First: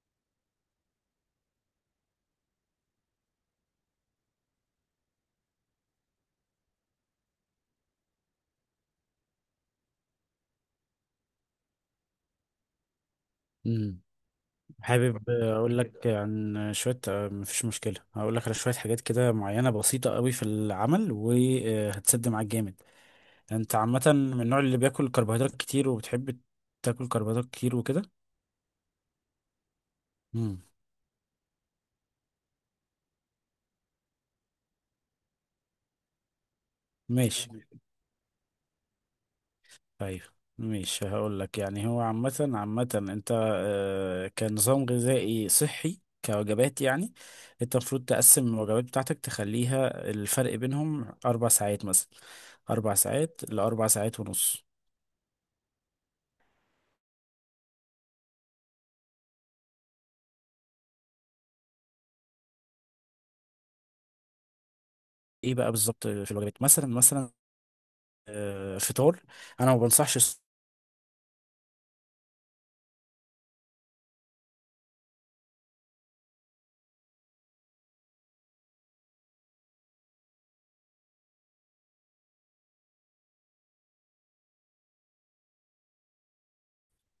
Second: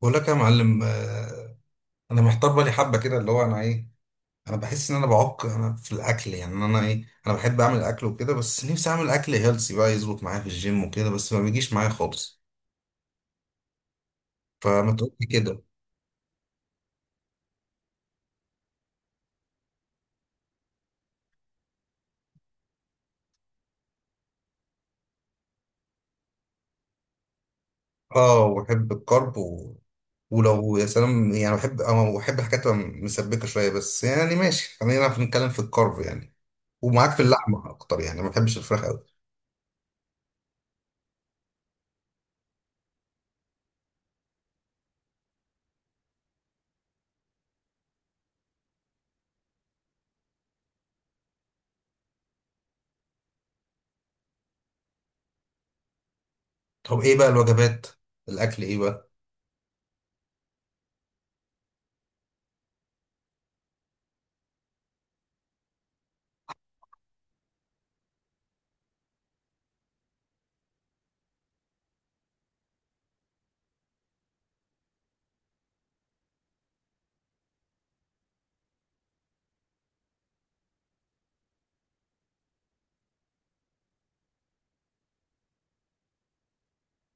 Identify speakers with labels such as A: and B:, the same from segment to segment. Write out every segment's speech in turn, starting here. A: بقول لك يا معلم، انا محتار بالي حبه كده، اللي هو انا بحس ان انا في الاكل. يعني انا بحب اعمل اكل وكده، بس نفسي اعمل اكل هيلسي بقى يظبط معايا في الجيم وكده، بس ما بيجيش معايا خالص.
B: مم.
A: فما تقول لي
B: حابب
A: كده.
B: اقول لك عن شويه، مفيش مشكله، هقول لك على شويه حاجات كده معينه بسيطه قوي في العمل وهتسد معاك جامد. انت عامه من النوع اللي بياكل كربوهيدرات كتير وبتحب تاكل كربوهيدرات كتير وكده.
A: اه، وبحب الكرب
B: امم
A: ولو يا سلام، يعني بحب، بحب الحاجات تبقى مسبكه شويه، بس يعني ماشي، خلينا نتكلم في الكرب يعني، ومعاك في
B: ماشي،
A: اللحمه اكتر، يعني ما بحبش الفراخ قوي.
B: طيب، ماشي. هقول لك، يعني هو عامه عامه انت كنظام غذائي صحي كوجبات يعني، انت المفروض تقسم الوجبات بتاعتك تخليها الفرق بينهم 4 ساعات مثلا، 4 ساعات لـ4 ساعات ونص.
A: طب ايه بقى الوجبات؟ الاكل ايه بقى؟
B: ايه بقى بالظبط في الوجبات؟ مثلا فطار، انا ما بنصحش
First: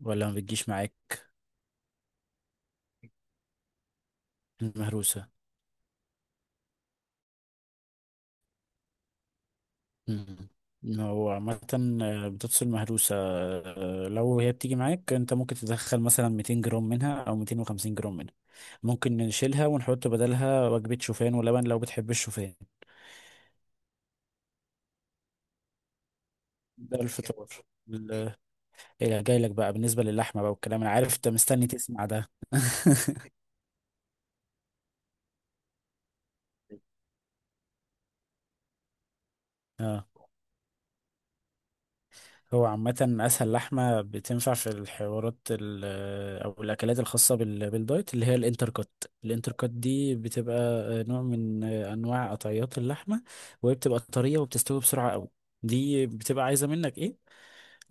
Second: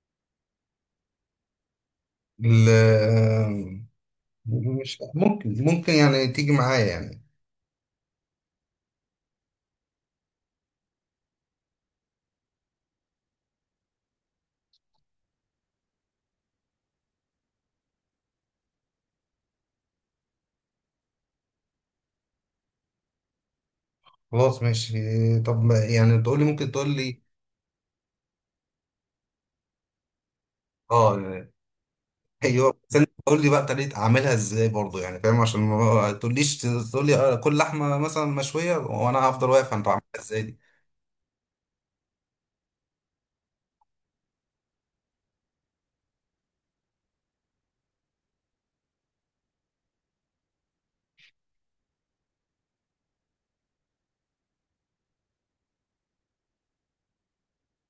B: ولا ما بتجيش معاك
A: ال- مش
B: المهروسه.
A: ممكن يعني تيجي معايا يعني.
B: مم. إن هو عامة بتفصل مهروسة، لو هي بتيجي معاك انت، ممكن تدخل مثلا 200 جرام منها او 250 جرام منها. ممكن نشيلها ونحط بدلها وجبة شوفان ولبن لو بتحب الشوفان.
A: خلاص ماشي. طب يعني تقول لي، ممكن تقول
B: ده
A: لي.
B: الفطار. ال- إيه، جاي لك بقى بالنسبة للحمة بقى والكلام، انا عارف انت
A: اه،
B: مستني تسمع ده
A: ايوه، بس انت تقول لي بقى طريقه اعملها ازاي برضه، يعني فاهم، عشان ما تقوليش تقول لي كل لحمه مثلا مشويه وانا هفضل واقف انت
B: اه،
A: عاملها ازاي دي.
B: هو عامة أسهل لحمة بتنفع في الحوارات أو الأكلات الخاصة بالدايت اللي هي الانتركوت. الانتركوت دي بتبقى نوع من أنواع قطعيات اللحمة، وهي بتبقى طرية وبتستوي بسرعة أوي. دي بتبقى عايزة منك إيه؟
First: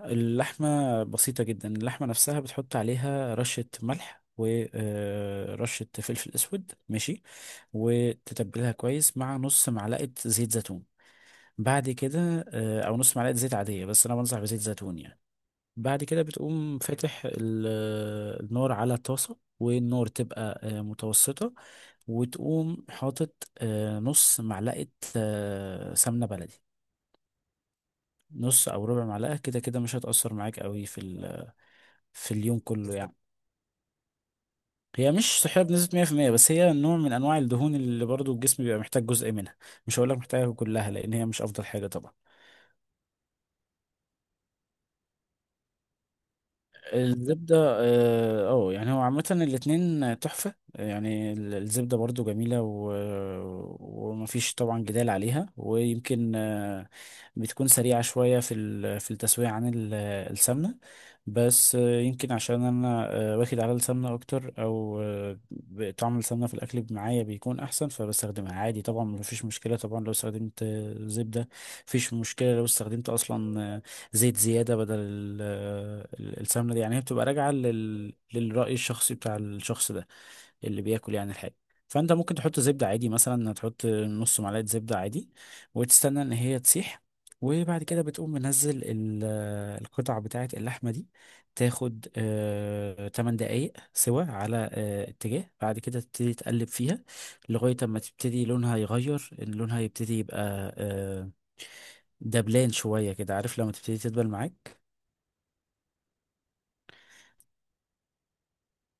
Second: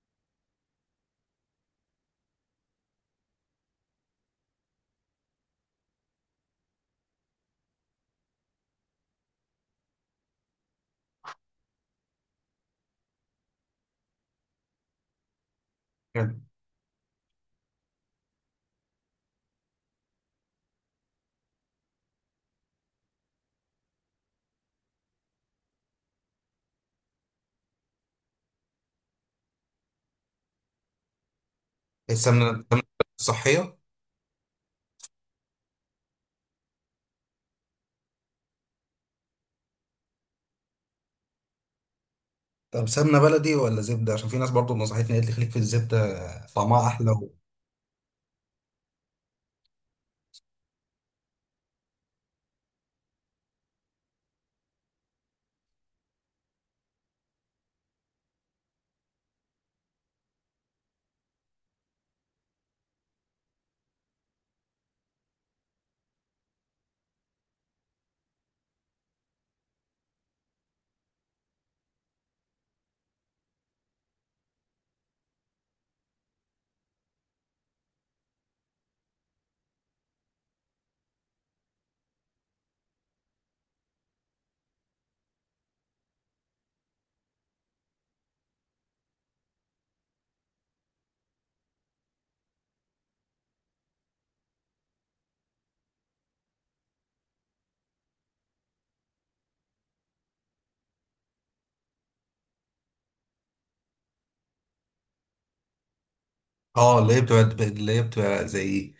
B: اللحمة بسيطة جدا، اللحمة نفسها بتحط عليها رشة ملح ورشة فلفل أسود، ماشي، وتتبلها كويس مع نص معلقة زيت زيتون. بعد كده او نص معلقه زيت عاديه، بس انا بنصح بزيت زيتون يعني. بعد كده
A: يعني
B: بتقوم فاتح النار على طاسة، والنار تبقى متوسطة، وتقوم حاطط نص معلقة سمنة بلدي. نص أو ربع معلقة كده كده مش هتأثر معاك قوي في في
A: السمنه
B: اليوم
A: السمنة
B: كله يعني.
A: صحيه؟
B: هي مش صحية بنسبة 100% بس هي نوع من أنواع الدهون اللي برضو الجسم بيبقى محتاج جزء منها. مش هقولك محتاجها كلها، لأن هي مش أفضل حاجة طبعا.
A: طب سمنه بلدي ولا زبده؟ عشان في ناس برضه نصحتني، قالت لي خليك في الزبده، طعمها احلى
B: الزبدة، اه، يعني هو عامة الاتنين تحفة يعني، الزبدة برضو جميلة، و... ومفيش طبعا جدال عليها. ويمكن بتكون سريعة شوية في ال... في التسوية عن السمنة، بس يمكن عشان أنا واخد على السمنة أكتر، أو طعم السمنة في الأكل معايا بيكون أحسن، فبستخدمها عادي. طبعا مفيش مشكلة طبعا لو استخدمت زبدة. مفيش مشكلة لو استخدمت أصلا زيت زيادة بدل السمنة دي. يعني هي بتبقى راجعة لل... للرأي الشخصي بتاع الشخص ده اللي بياكل يعني الحاجة. فأنت ممكن تحط زبدة عادي، مثلا تحط نص معلقة زبدة عادي، وتستنى إن هي تسيح، وبعد كده بتقوم منزل القطع بتاعة اللحمة دي. تاخد 8 دقايق سوا على اتجاه، بعد كده تبتدي تقلب فيها لغاية ما تبتدي لونها يغير، إن لونها يبتدي يبقى آه دبلان شوية كده، عارف لما تبتدي تدبل معاك.
A: اه. اللي هي بتبقى زي،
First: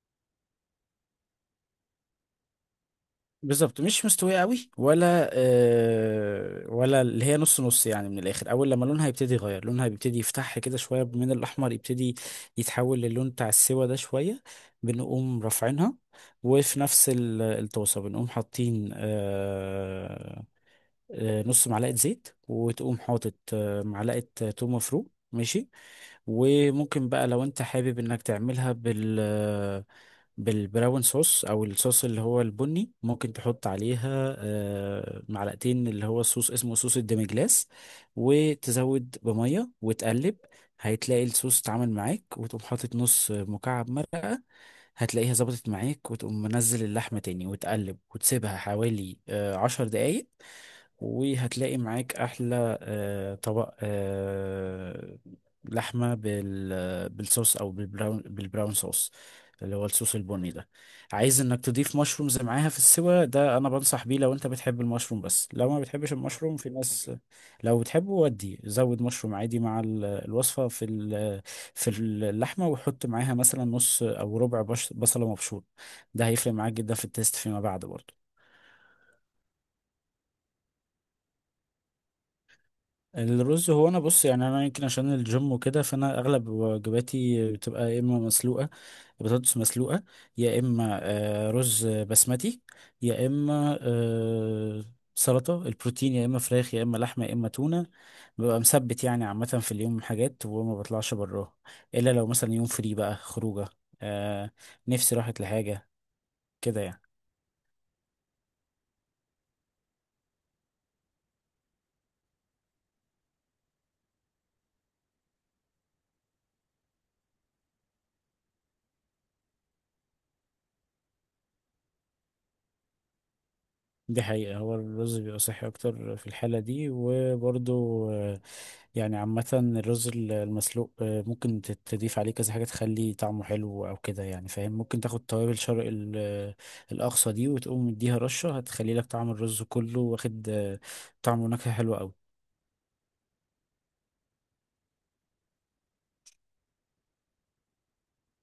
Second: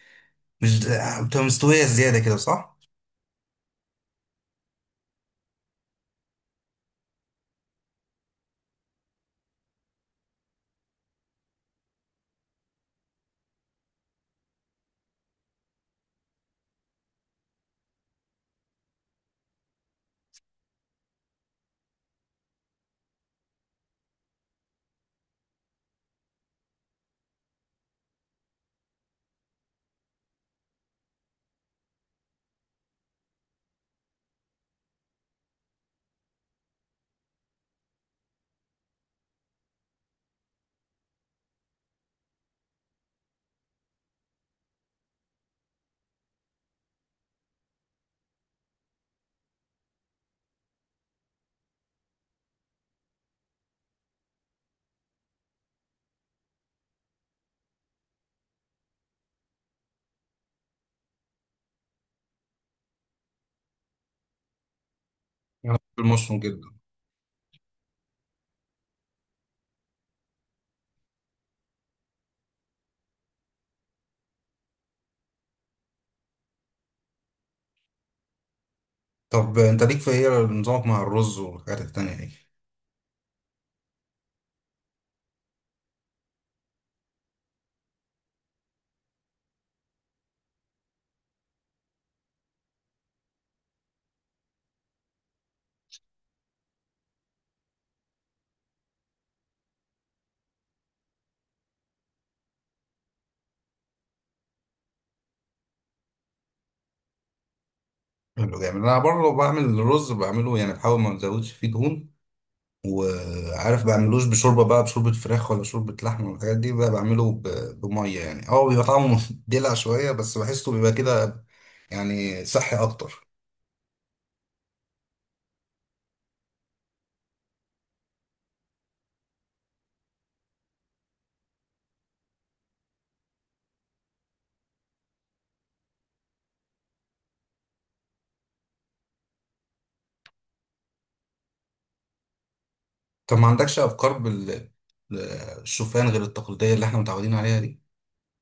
A: مش بتبقى مستوية زيادة كده، صح؟
B: بالظبط، مش مستوية قوي ولا ولا اللي هي نص نص يعني. من الآخر، أول لما لونها يبتدي يغير، لونها بيبتدي يفتح كده شوية من الأحمر، يبتدي يتحول للون بتاع السوا ده شوية. بنقوم رافعينها، وفي نفس الطاسة بنقوم حاطين نص معلقة زيت، وتقوم حاطط معلقة توم مفروم، ماشي. وممكن بقى لو انت حابب انك تعملها بال بالبراون صوص، او الصوص اللي هو البني، ممكن تحط عليها معلقتين اللي هو الصوص، اسمه صوص الديمجلاس، وتزود بمية وتقلب، هتلاقي الصوص اتعمل معاك. وتقوم حاطط نص مكعب مرق، هتلاقيها ظبطت معاك، وتقوم منزل اللحمة تاني وتقلب وتسيبها حوالي 10 دقايق، وهتلاقي معاك احلى طبق لحمه بالصوص، او بالبراون صوص اللي هو الصوص البني ده. عايز انك تضيف مشرومز معاها في السوا ده، انا بنصح بيه لو انت بتحب المشروم، بس لو ما بتحبش
A: المشروم
B: المشروم
A: جدا.
B: في ناس. لو بتحبه ودي، زود مشروم عادي مع الوصفه في في اللحمه، وحط معاها مثلا نص او ربع بصله مبشور، ده هيفرق معاك جدا في التيست فيما بعد برضه.
A: طب انت ليك في ايه نظامك مع الرز والحاجات التانية دي؟
B: الرز، هو انا بص يعني، انا يمكن عشان الجيم وكده فانا اغلب وجباتي بتبقى يا اما مسلوقه، بطاطس مسلوقه، يا اما رز بسمتي، يا اما سلطه البروتين، يا اما فراخ، يا اما لحمه، يا اما تونه. ببقى مثبت يعني عامه في اليوم حاجات وما بطلعش براها، الا لو مثلا يوم فري بقى خروجه آه، نفسي راحت لحاجه كده يعني.
A: حلو جامد. انا برضه بعمل الرز، بعمله يعني بحاول ما ازودش فيه دهون، وعارف بعملوش بشوربه بقى، بشوربه فراخ ولا شوربه لحمه والحاجات دي بقى، بعمله بميه يعني، اه بيبقى طعمه دلع شويه، بس بحسه بيبقى كده، يعني صحي اكتر.
B: دي حقيقة، هو الرز بيبقى صحي أكتر في الحالة دي، وبرضه يعني عامة الرز المسلوق ممكن تضيف عليه كذا حاجة تخلي طعمه حلو أو كده يعني، فاهم. ممكن تاخد توابل شرق الأقصى دي، وتقوم مديها رشة، هتخلي لك طعم الرز كله واخد طعم ونكهة حلوة أوي.
A: طب ما عندكش افكار بال بالشوفان غير التقليديه اللي احنا متعودين عليها دي؟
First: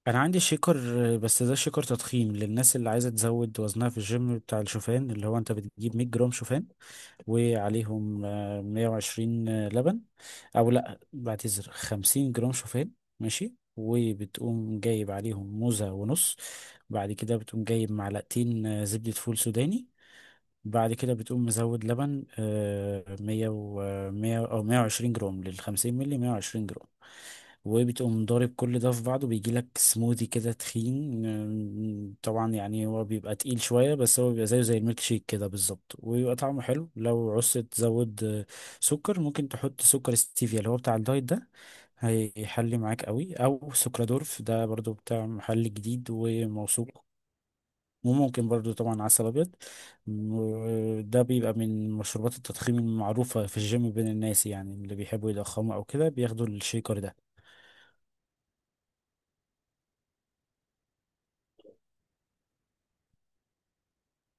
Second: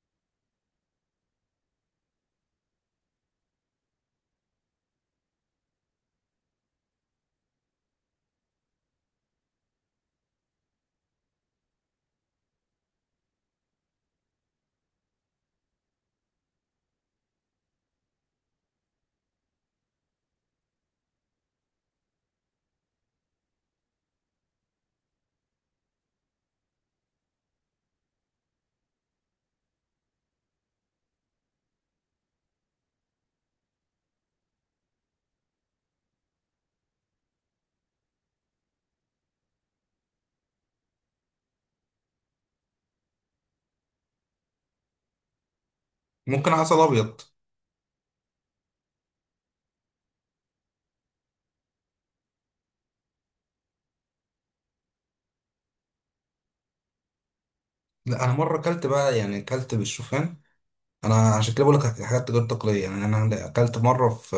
B: أنا عندي شيكر بس ده شيكر تضخيم للناس اللي عايزة تزود وزنها في الجيم، بتاع الشوفان، اللي هو أنت بتجيب 100 جرام شوفان وعليهم 120 لبن، او لا بعتذر، 50 جرام شوفان ماشي، وبتقوم جايب عليهم موزة ونص، بعد كده بتقوم جايب معلقتين زبدة فول سوداني، بعد كده بتقوم مزود لبن مية أو 120 جرام، لـ50 ملي 120 جرام، وبتقوم ضارب كل ده في بعضه، بيجي لك سموذي كده تخين. طبعا يعني هو بيبقى تقيل شوية، بس هو بيبقى زيه زي الميلك شيك كده بالظبط، ويبقى طعمه حلو. لو عوزت تزود سكر، ممكن تحط سكر ستيفيا اللي هو بتاع الدايت ده، هيحلي معاك قوي، او سكرادورف ده برضو بتاع محل جديد
A: ممكن عسل
B: وموثوق.
A: ابيض.
B: وممكن برضو طبعا عسل أبيض. ده بيبقى من مشروبات التضخيم المعروفة في الجيم بين الناس، يعني اللي بيحبوا يضخموا أو كده بياخدوا الشيكر ده.
A: لا، انا مره اكلت بقى، يعني اكلت بالشوفان. انا عشان كده بقول لك حاجات غير تقليديه، يعني انا اكلت مره في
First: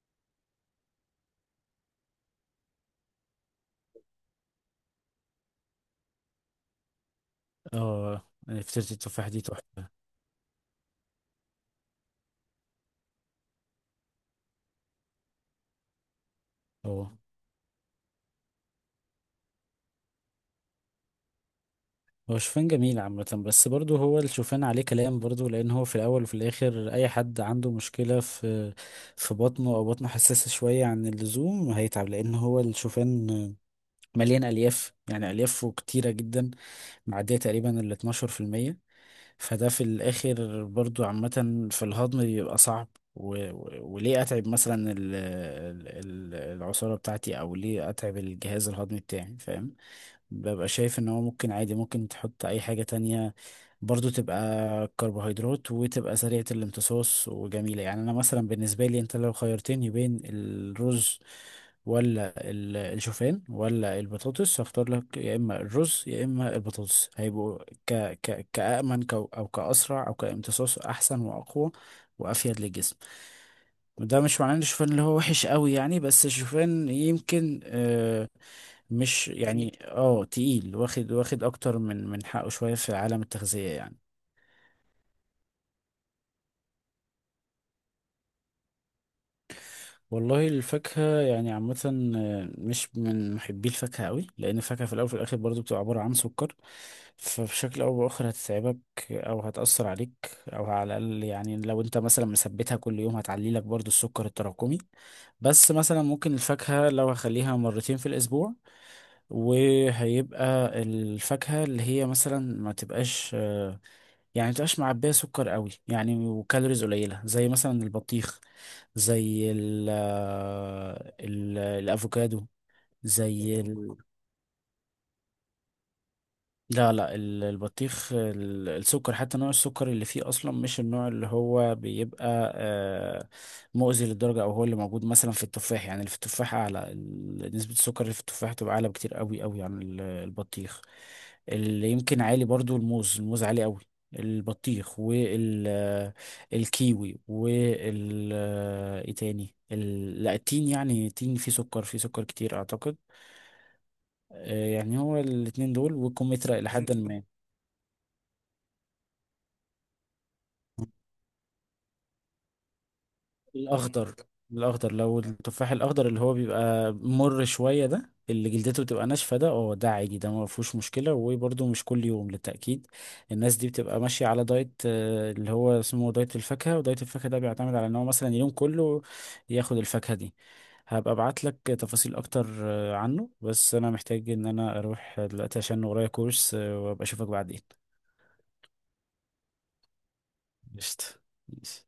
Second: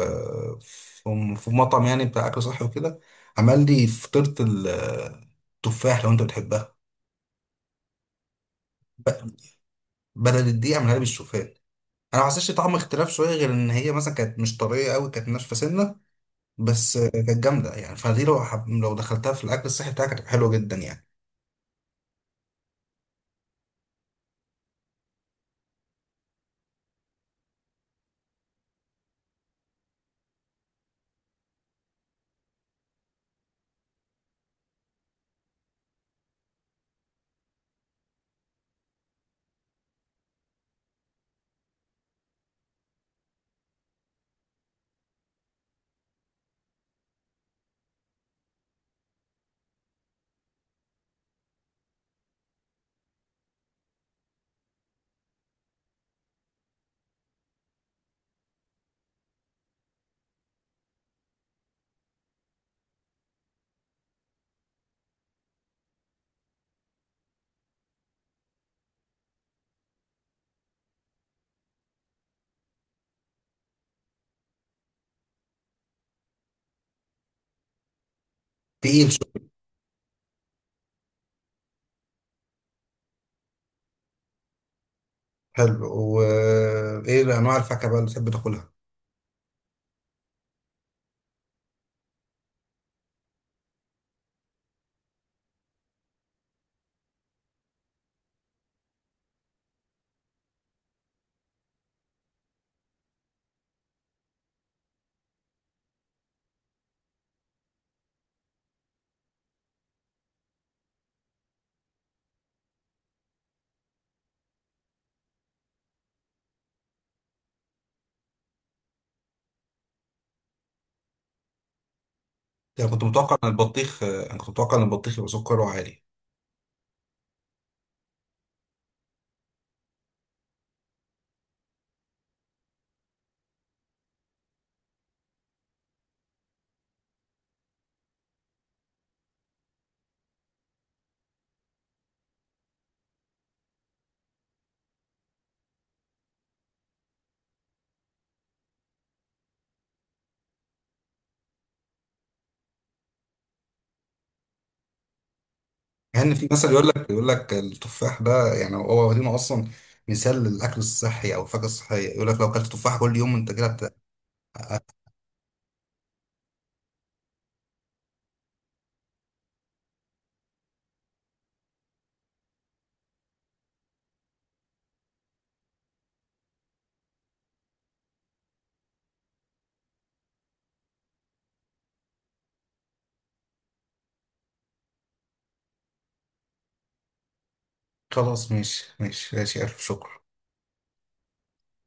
A: في مطعم يعني بتاع اكل صحي وكده، عمل لي فطيره التفاح، لو انت بتحبها
B: اه، يعني فطيرة التفاح دي تحفة.
A: بدل الدقيق اعملها لي بالشوفان. انا ما حسيتش طعم اختلاف شويه، غير ان هي مثلا كانت مش طريه قوي، كانت ناشفه سنه بس،
B: اه،
A: كانت جامده يعني. فدي لو لو دخلتها في الاكل الصحي بتاعك، هتبقى حلوه جدا يعني.
B: هو شوفان جميل عامة، بس برضه هو الشوفان عليه كلام برضه، لأن هو في الأول وفي الآخر أي حد عنده مشكلة في في بطنه أو بطنه حساسة شوية عن اللزوم هيتعب، لأن هو الشوفان مليان ألياف، يعني أليافه كتيرة جدا، معدية تقريبا ال 12%. فده في الآخر برضو عامة في الهضم بيبقى صعب، و... و... وليه أتعب مثلا العصارة بتاعتي، أو ليه أتعب الجهاز الهضمي بتاعي، فاهم. ببقى شايف ان هو ممكن عادي، ممكن تحط اي حاجة تانية برضو تبقى كربوهيدرات وتبقى سريعة الامتصاص وجميلة. يعني انا مثلا، بالنسبة لي انت لو خيرتني بين الرز ولا الشوفان ولا البطاطس، هختار لك يا اما الرز يا اما البطاطس، هيبقوا ك ك كأمن كو- او كأسرع، او كامتصاص احسن واقوى وافيد للجسم. ده مش معناه ان الشوفان اللي هو وحش قوي يعني، بس الشوفان يمكن
A: تقيل
B: مش
A: شويه.
B: يعني، اه تقيل، واخد واخد اكتر من حقه شوية في عالم التغذية يعني.
A: حلو. وايه انواع الفاكهه بقى اللي بتحب تاكلها؟
B: والله الفاكهة يعني عامة مش من محبي الفاكهة قوي، لأن الفاكهة في الأول وفي الآخر برضو بتبقى عبارة عن سكر، فبشكل أو بآخر هتتعبك أو هتأثر عليك، أو على الأقل يعني لو أنت مثلا مثبتها كل يوم هتعلي لك برضو السكر التراكمي. بس مثلا ممكن الفاكهة لو هخليها مرتين في الأسبوع، وهيبقى الفاكهة اللي هي مثلا ما تبقاش يعني ما تبقاش معبية سكر قوي يعني، وكالوريز قليلة، زي مثلا البطيخ، زي ال الأفوكادو،
A: يعني كنت متوقع ان
B: زي
A: البطيخ، انا كنت متوقع ان البطيخ يبقى سكره عالي.
B: لا البطيخ، السكر حتى نوع السكر اللي فيه اصلا مش النوع اللي هو بيبقى مؤذي للدرجه، او هو اللي موجود مثلا في التفاح يعني، اللي في التفاح اعلى، نسبه السكر اللي في التفاح تبقى اعلى بكتير قوي قوي عن البطيخ. اللي يمكن عالي برضو الموز، الموز عالي قوي. البطيخ والكيوي، وال آه، ايه تاني لا، التين، يعني التين فيه سكر، فيه سكر كتير اعتقد. يعني هو الاتنين دول
A: يعني في
B: والكمثرى إلى
A: مثل، يقول
B: حد
A: لك
B: ما.
A: يقول لك التفاح ده، يعني هو واخدينه اصلا مثال للاكل الصحي او الفاكهه الصحيه، يقول لك لو اكلت تفاح كل يوم انت كده هت-
B: الأخضر، الأخضر، لو التفاح الأخضر اللي هو بيبقى مر شوية ده، اللي جلدته بتبقى ناشفة ده، اه ده عادي، ده ما فيهوش مشكلة، وبرده مش كل يوم للتأكيد. الناس دي بتبقى ماشية على دايت اللي هو اسمه دايت الفاكهة، ودايت الفاكهة ده بيعتمد على ان هو مثلا اليوم كله ياخد الفاكهة دي. هبقى ابعت لك تفاصيل اكتر عنه، بس انا محتاج ان انا اروح دلوقتي عشان ورايا كورس وابقى اشوفك بعدين.
A: خلاص، ماشي ماشي ماشي، الف شكر.
B: قشطة، ماشي.